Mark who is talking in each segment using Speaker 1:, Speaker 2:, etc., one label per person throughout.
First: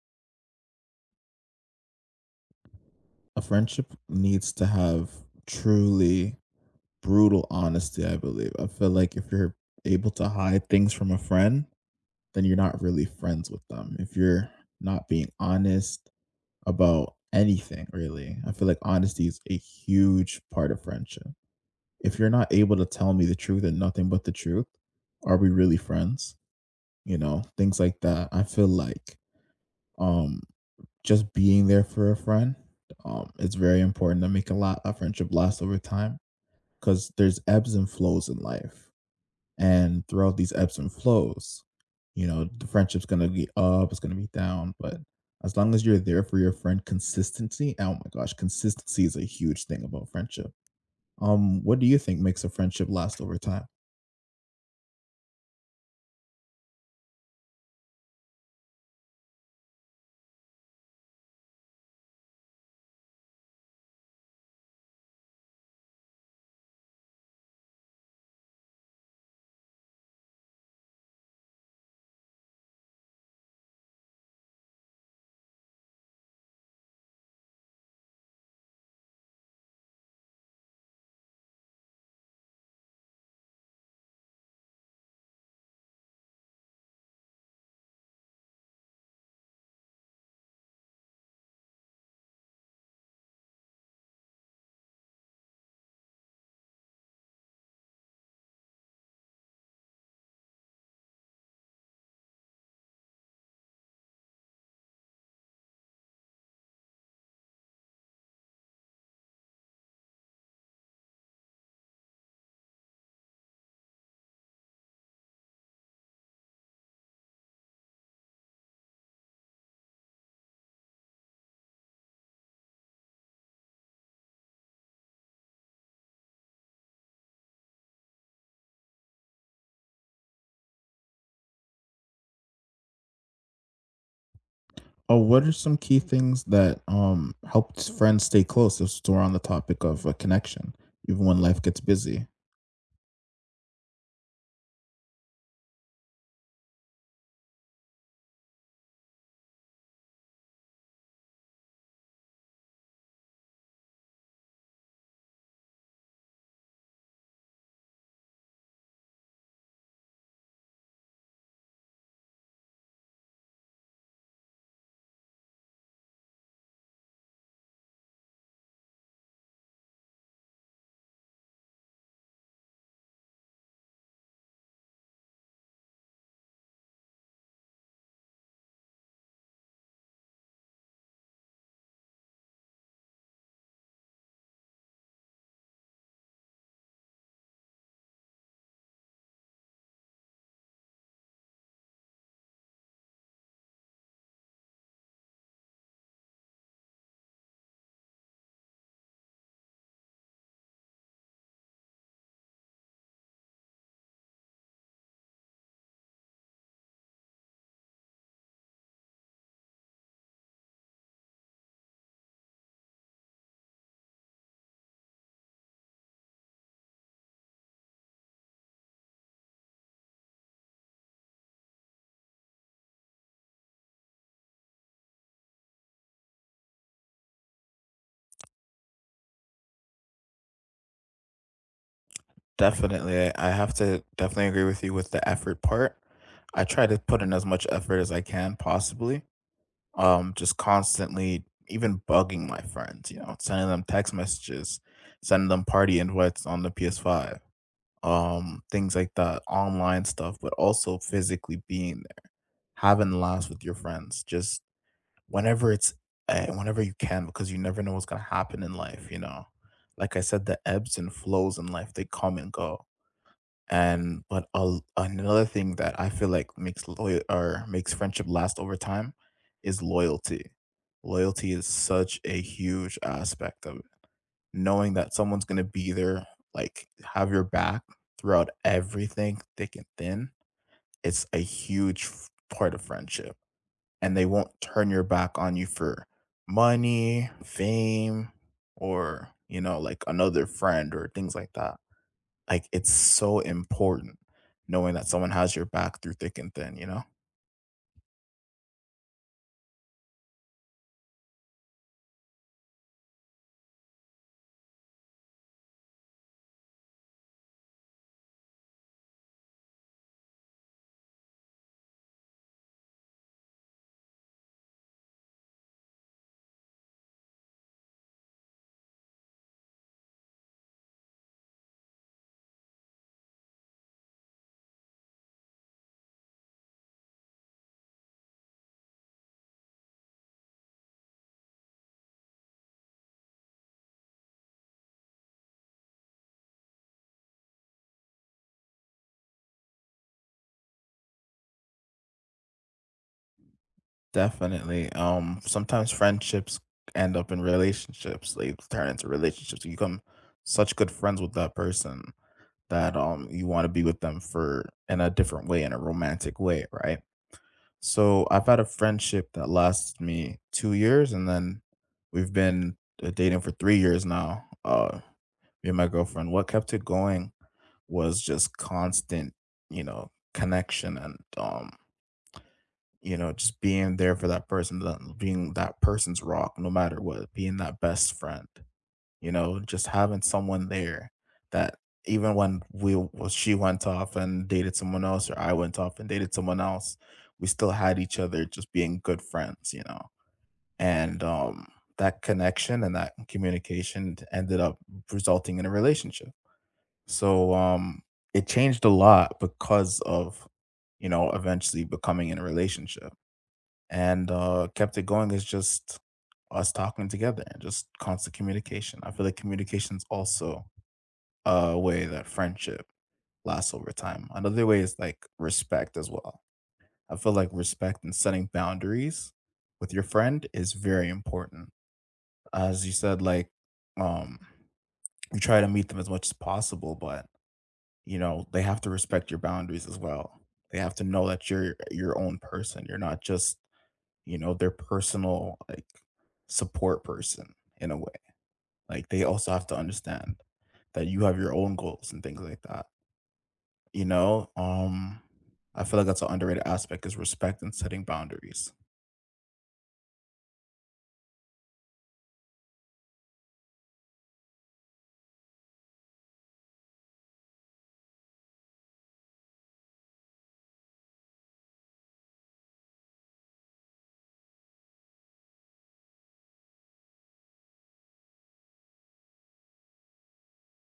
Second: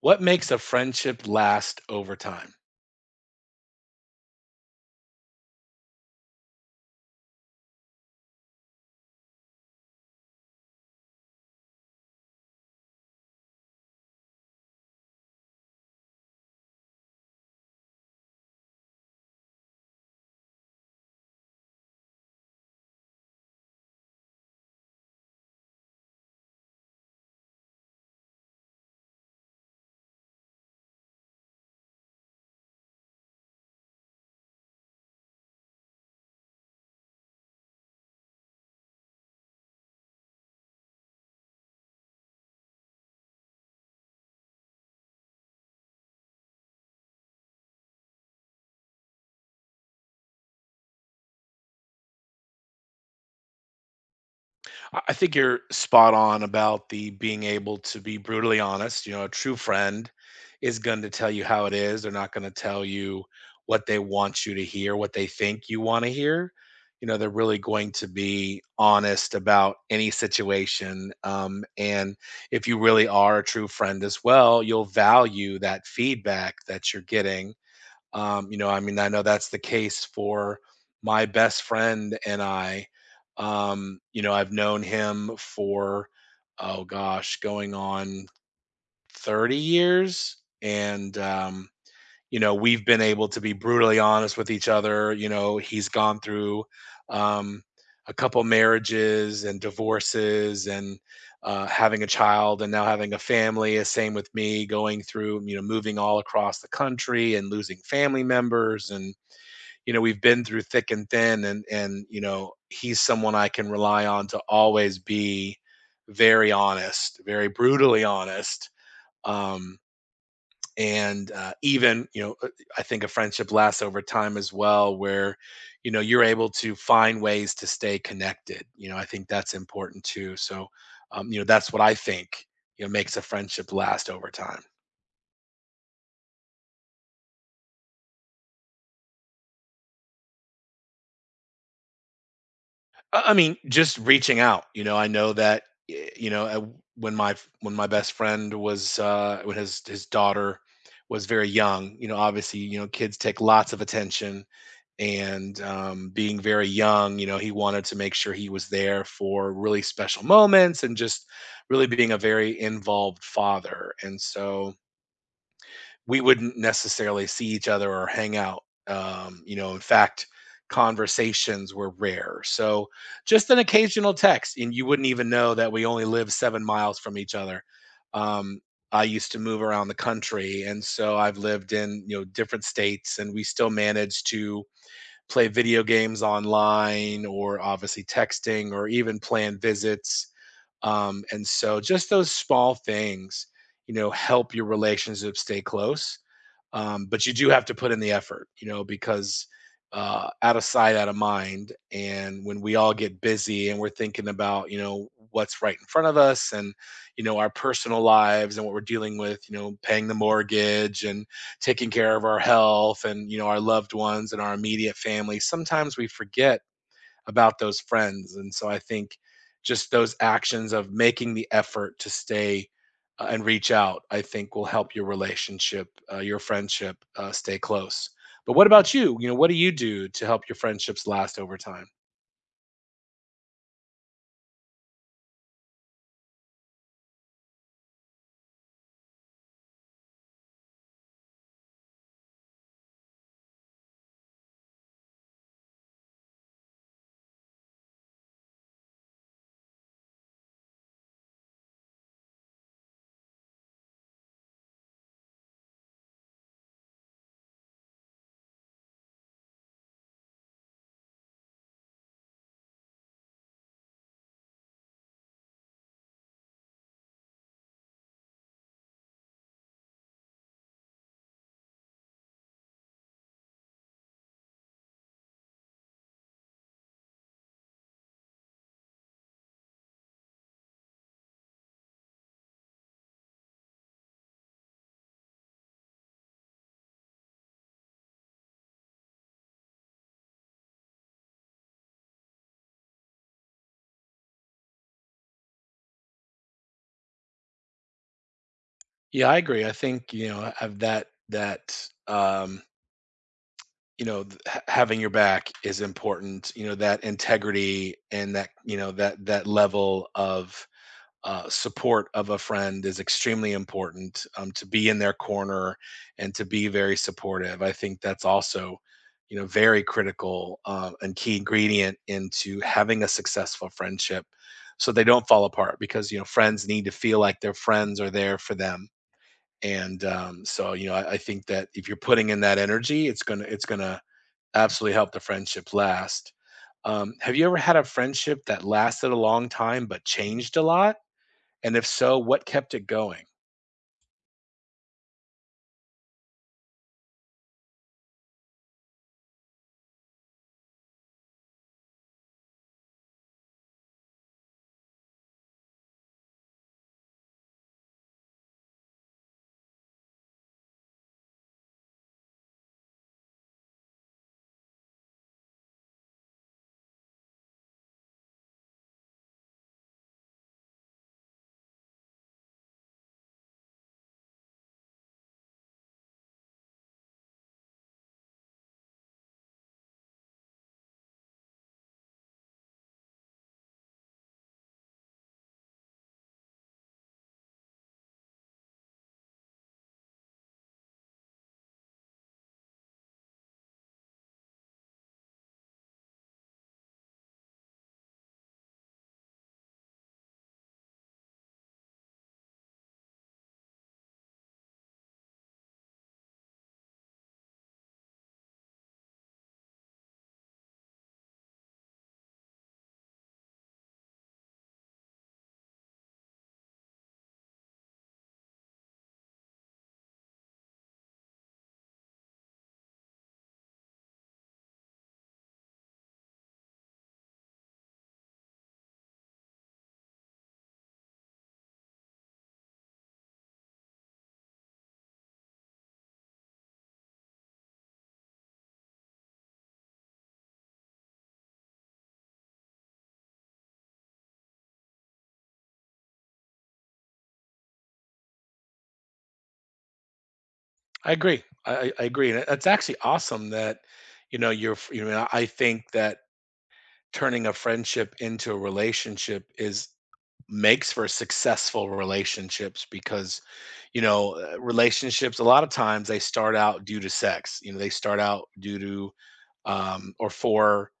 Speaker 1: What makes a friendship last over time?
Speaker 2: A friendship needs to have truly brutal honesty, I believe. I feel like if you're able to hide things from a friend, then you're not really friends with them. If you're not being honest about anything, really, I feel like honesty is a huge part of friendship. If you're not able to tell me the truth and nothing but the truth, are we really friends? You know, things like that. I feel like um just being there for a friend. It's very important to make a lot a friendship last over time because there's ebbs and flows in life, and throughout these ebbs and flows, you know the friendship's gonna be up, it's gonna be down, but as long as you're there for your friend, consistency. Oh my gosh, consistency is a huge thing about friendship. What do you think makes a friendship last over time?
Speaker 1: I think you're spot on about the being able to be brutally honest. You know, a true friend is going to tell you how it is. They're not going to tell you what they want you to hear, what they think you want to hear. You know, they're really going to be honest about any situation. And if you really are a true friend as well, you'll value that feedback that you're getting. I mean, I know that's the case for my best friend and I. I've known him for, oh gosh, going on 30 years. And, you know we've been able to be brutally honest with each other. He's gone through, um, a couple marriages and divorces, and having a child and now having a family. Same with me, going through, moving all across the country and losing family members. And you know we've been through thick and thin, and he's someone I can rely on to always be very honest, very brutally honest. Um and uh, even you know uh, i think a friendship lasts over time as well, where you're able to find ways to stay connected. I think that's important too. So that's what I think makes a friendship last over time.
Speaker 2: Oh, what are some key things that helps friends stay close? If we're on the topic of a connection, even when life gets busy.
Speaker 1: I mean, just reaching out. I know that, y- you know uh, when my when my best friend was, when his daughter was very young. You know, obviously, you know, kids take lots of attention. And being very young, you know, he wanted to make sure he was there for really special moments, and just really being a very involved father. And so we wouldn't necessarily see each other or hang out. In fact, conversations were rare. So just an occasional text, and you wouldn't even know that we only live 7 miles from each other. Um, I used to move around the country, and so I've lived in, different states, and we still managed to play video games online, or obviously texting, or even plan visits. And so just those small things, help your relationship stay close. But you do have to put in the effort, because, out of sight, out of mind. And when we all get busy and we're thinking about, what's right in front of us, and, our personal lives and what we're dealing with, paying the mortgage and taking care of our health and, our loved ones and our immediate family, sometimes we forget about those friends. And so I think just those actions of making the effort to stay, and reach out, I think will help your relationship, your friendship, stay close. But what about you? What do you do to help your friendships last over time?
Speaker 2: Definitely. I have to definitely agree with you with the effort part. I try to put in as much effort as I can possibly. Just constantly even bugging my friends, you know, sending them text messages, sending them party invites on the PS5, things like that, online stuff, but also physically being there, having laughs with your friends, just whenever it's whenever you can, because you never know what's gonna happen in life, you know. Like I said, the ebbs and flows in life, they come and go and but a another thing that I feel like makes loyal or makes friendship last over time is loyalty. Loyalty is such a huge aspect of it. Knowing that someone's gonna be there, like have your back throughout everything, thick and thin, it's a huge part of friendship. And they won't turn your back on you for money, fame, or you know, like another friend or things like that like, it's so important knowing that someone has your back through thick and thin, you know?
Speaker 1: Yeah, I agree. I think, have that that um, having your back is important, that integrity, and that, you know, that that level of support of a friend is extremely important, to be in their corner and to be very supportive. I think that's also, very critical, and key ingredient into having a successful friendship, so they don't fall apart, because friends need to feel like their friends are there for them. And so I think that if you're putting in that energy, it's gonna absolutely help the friendship last. Have you ever had a friendship that lasted a long time but changed a lot, and if so, what kept it going?
Speaker 2: Definitely. Sometimes friendships end up in relationships. They turn into relationships. You become such good friends with that person that you want to be with them for in a different way, in a romantic way, right? So I've had a friendship that lasted me 2 years, and then we've been, dating for 3 years now, me and my girlfriend. What kept it going was just constant, you know, connection and, you know, just being there for that person, that being that person's rock no matter what, being that best friend you know, just having someone there that even when we well, she went off and dated someone else or I went off and dated someone else, we still had each other just being good friends, you know. And that connection and that communication ended up resulting in a relationship. So it changed a lot because of you know eventually becoming in a relationship and kept it going is just us talking together and just constant communication. I feel like communication is also a way that friendship lasts over time. Another way is like respect as well. I feel like respect and setting boundaries with your friend is very important. As you said, like um, you try to meet them as much as possible, but you know they have to respect your boundaries as well. They have to know that you're your own person. You're not just you know, their personal like support person in a way. Like they also have to understand that you have your own goals and things like that. You know, I feel like that's an underrated aspect is respect and setting boundaries.
Speaker 1: I agree. I agree, and it's actually awesome that, I think that turning a friendship into a relationship is makes for successful relationships, because, relationships, a lot of times, they start out due to sex. They start out due to, or for,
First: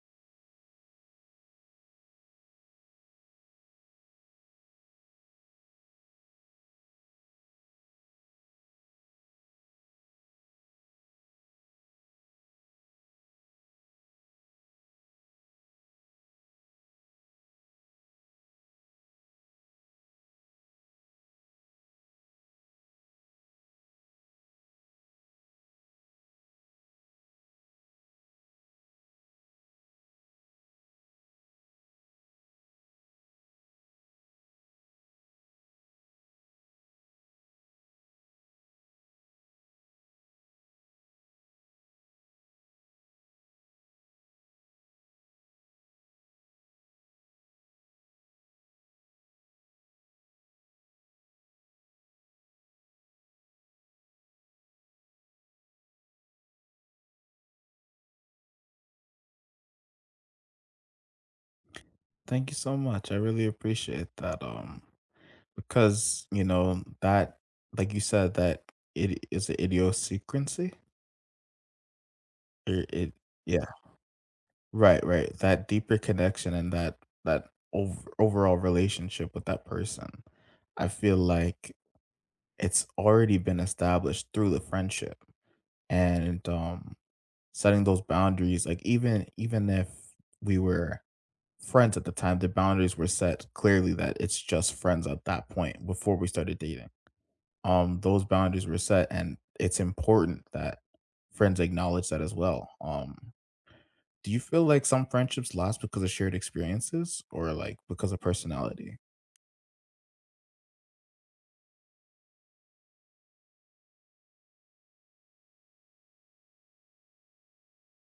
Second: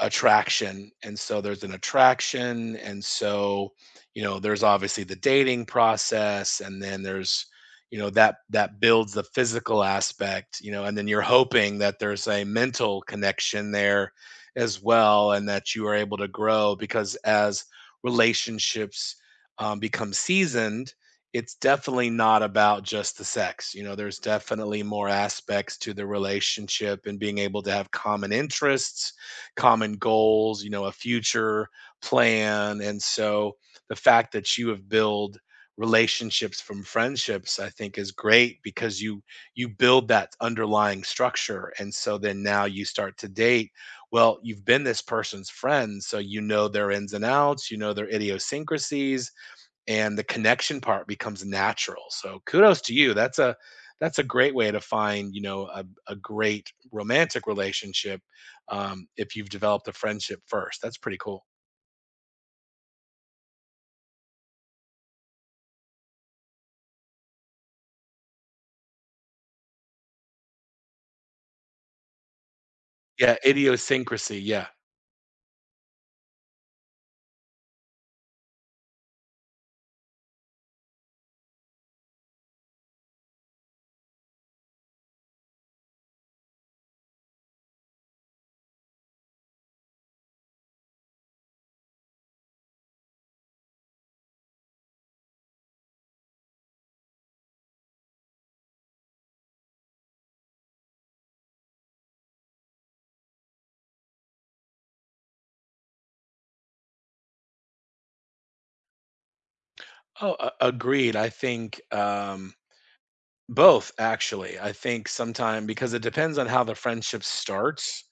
Speaker 1: attraction. And so there's an attraction, and so there's obviously the dating process, and then there's, that builds the physical aspect. And then you're hoping that there's a mental connection there as well, and that you are able to grow, because as relationships become seasoned, it's definitely not about just the sex. There's definitely more aspects to the relationship, and being able to have common interests, common goals, a future plan. And so, the fact that you have built relationships from friendships, I think, is great, because you build that underlying structure. And so then, now you start to date. Well, you've been this person's friend, so you know their ins and outs, you know their idiosyncrasies, and the connection part becomes natural. So kudos to you. That's a great way to find, a great romantic relationship, if you've developed a friendship first. That's pretty cool.
Speaker 2: Thank you so much. I really appreciate that. Because you know that, like you said, that it is an idiosyncrasy. Or it,
Speaker 1: Yeah,
Speaker 2: yeah.
Speaker 1: idiosyncrasy. Yeah.
Speaker 2: Right, right. That deeper connection and that that over overall relationship with that person. I feel like it's already been established through the friendship and setting those boundaries like even if we were friends at the time the boundaries were set clearly that it's just friends at that point before we started dating those boundaries were set and it's important that friends acknowledge that as well. Do you feel like some friendships last because of shared experiences or like because of personality?
Speaker 1: Oh, agreed. I think, both, actually. I think sometime, because it depends on how the friendship starts.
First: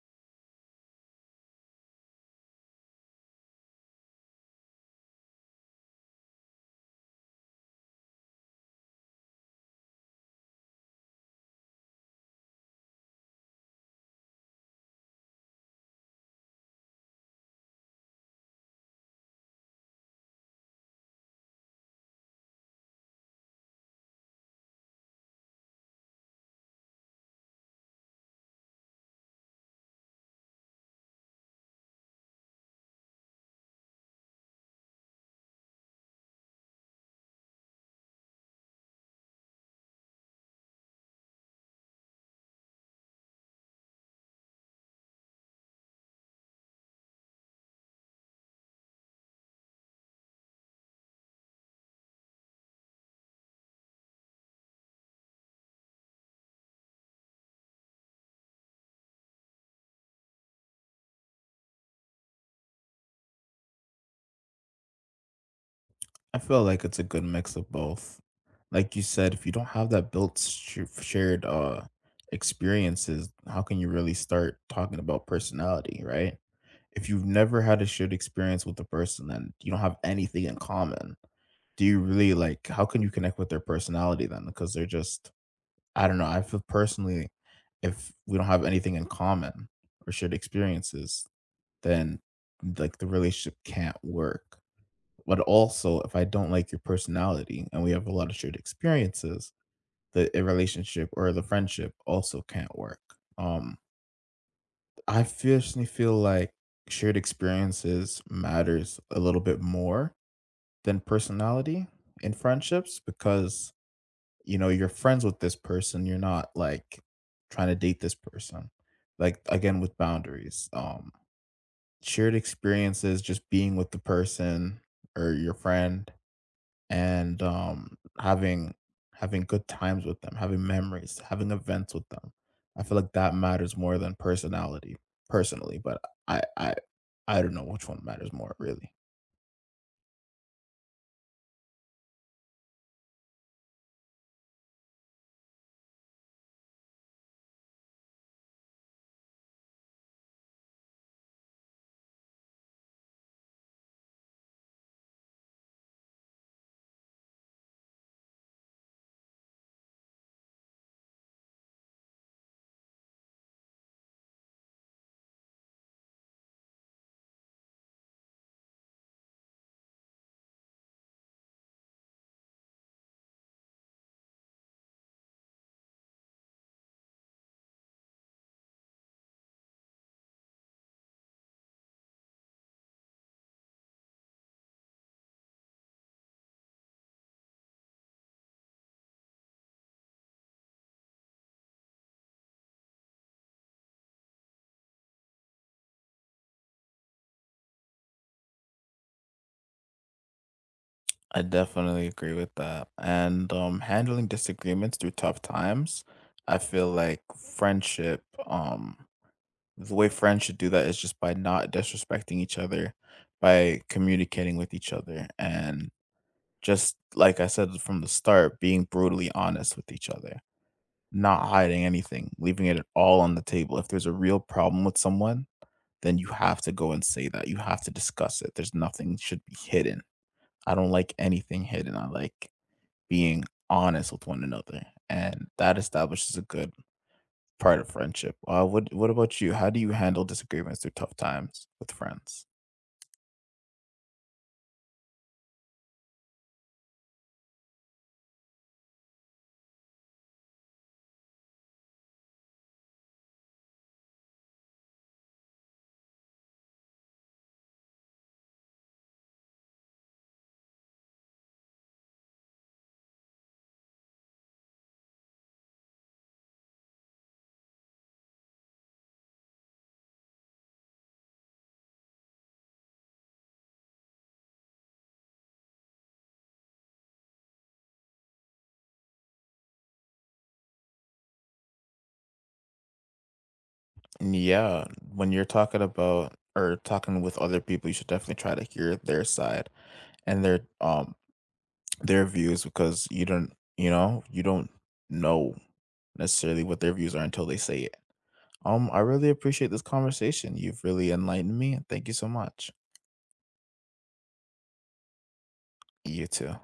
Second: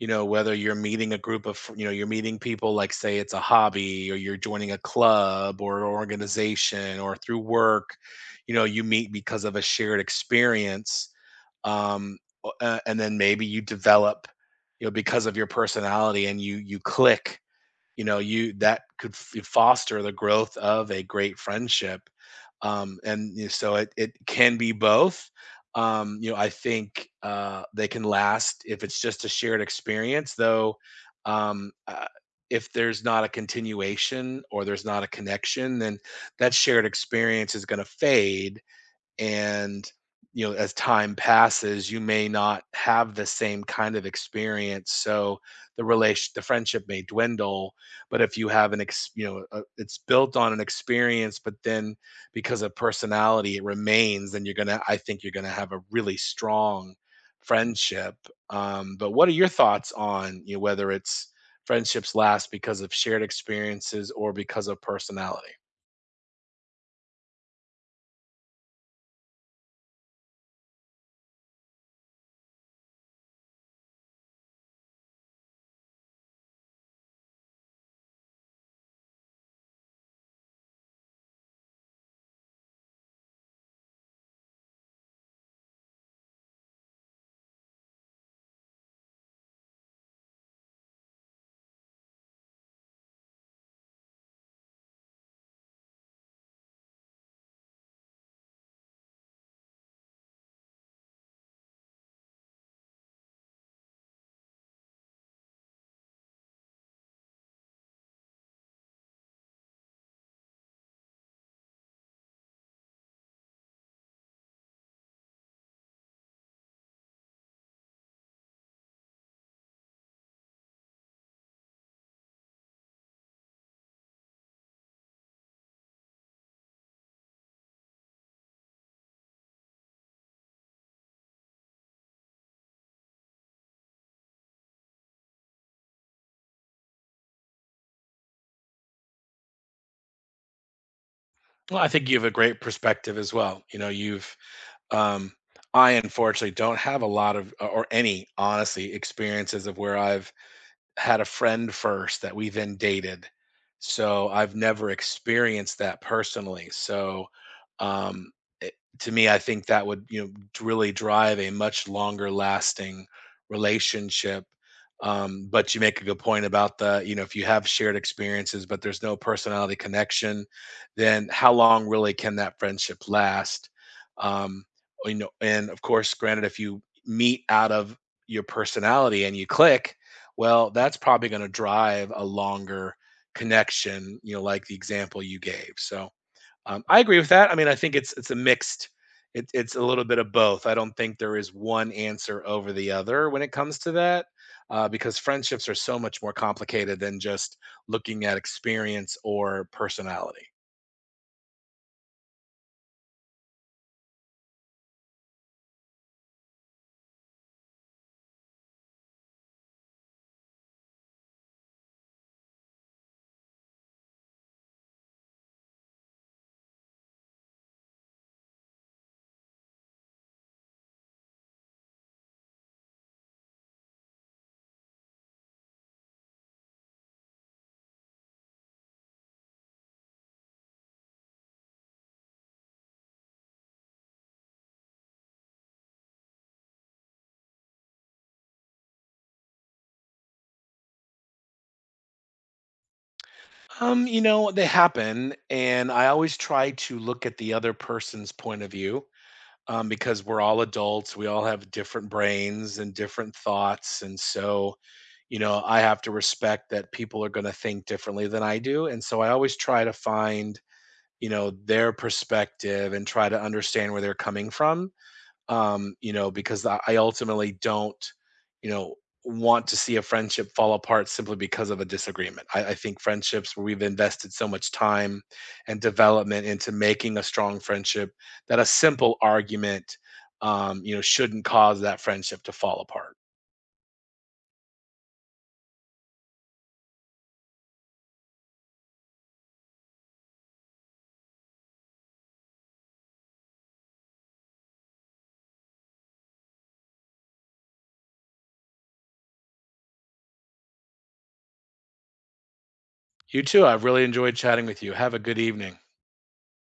Speaker 1: You know, whether you're meeting a group of fr- you know, you're meeting people, like, say it's a hobby, or you're joining a club or an organization, or through work, you know, you meet because of a shared experience. Um o- uh, and then, maybe you develop, because of your personality, and you click. You know you That could foster the growth of a great friendship. So it can be both. I think they can last if it's just a shared experience, though. um uh, if there's not a continuation or there's not a connection, then that shared experience is going to fade. And as time passes, you may not have the same kind of experience. So the friendship may dwindle. But if you have an ex it's built on an experience, but then, because of personality, it remains. Then you're gonna, I think, you're gonna have a really strong friendship. But what are your thoughts on, whether it's friendships last because of shared experiences or because of personality?
Speaker 2: I feel like it's a good mix of both. Like you said, if you don't have that built shared experiences, how can you really start talking about personality, right? If you've never had a shared experience with a person and you don't have anything in common, do you really like how can you connect with their personality then? Because they're just I don't know. I feel personally if we don't have anything in common or shared experiences, then like the relationship can't work. But also, if I don't like your personality and we have a lot of shared experiences, the a relationship or the friendship also can't work. Um, I personally feel like shared experiences matters a little bit more than personality in friendships because you know you're friends with this person, you're not like trying to date this person. Like again with boundaries. Shared experiences, just being with the person or your friend and, having good times with them, having memories, having events with them. I feel like that matters more than personality, personally, but I I I don't know which one matters more, really.
Speaker 1: Well, I think you have a great perspective as well. You know you've Um, I unfortunately don't have a lot of, or any, honestly, experiences of where I've had a friend first that we then dated. So I've never experienced that personally. So, um, it, to me, I think that would, really drive a much longer lasting relationship. But you make a good point about the you know if you have shared experiences, but there's no personality connection, then how long really can that friendship last? Um, and of course, granted, if you meet out of your personality and you click, well, that's probably gonna drive a longer connection, like the example you gave. So, I agree with that. I mean, I think it's it's a little bit of both. I don't think there is one answer over the other when it comes to that, because friendships are so much more complicated than just looking at experience or personality.
Speaker 2: I definitely agree with that, and, handling disagreements through tough times, I feel like friendship, the way friends should do that is just by not disrespecting each other, by communicating with each other, and just like I said from the start, being brutally honest with each other, not hiding anything, leaving it all on the table. If there's a real problem with someone, then you have to go and say that. You have to discuss it. There's nothing should be hidden. I don't like anything hidden. I like being honest with one another, and that establishes a good part of friendship. What about you? How do you handle disagreements through tough times with friends?
Speaker 1: They happen, and I always try to look at the other person's point of view, because we're all adults. We all have different brains and different thoughts. And so, I have to respect that people are going to think differently than I do. And so I always try to find, their perspective and try to understand where they're coming from, because I ultimately don't, you know, want to see a friendship fall apart simply because of a disagreement. I think friendships where we've invested so much time and development into making a strong friendship, that a simple argument, shouldn't cause that friendship to fall apart.
Speaker 2: Yeah, when you're talking about or talking with other people, you should definitely try to hear their side and their views because you know you don't know necessarily what their views are until they say it. I really appreciate this conversation. You've really enlightened me, and thank you so much.
Speaker 1: You too. I've really enjoyed chatting with you. Have a good evening.
Speaker 2: You too.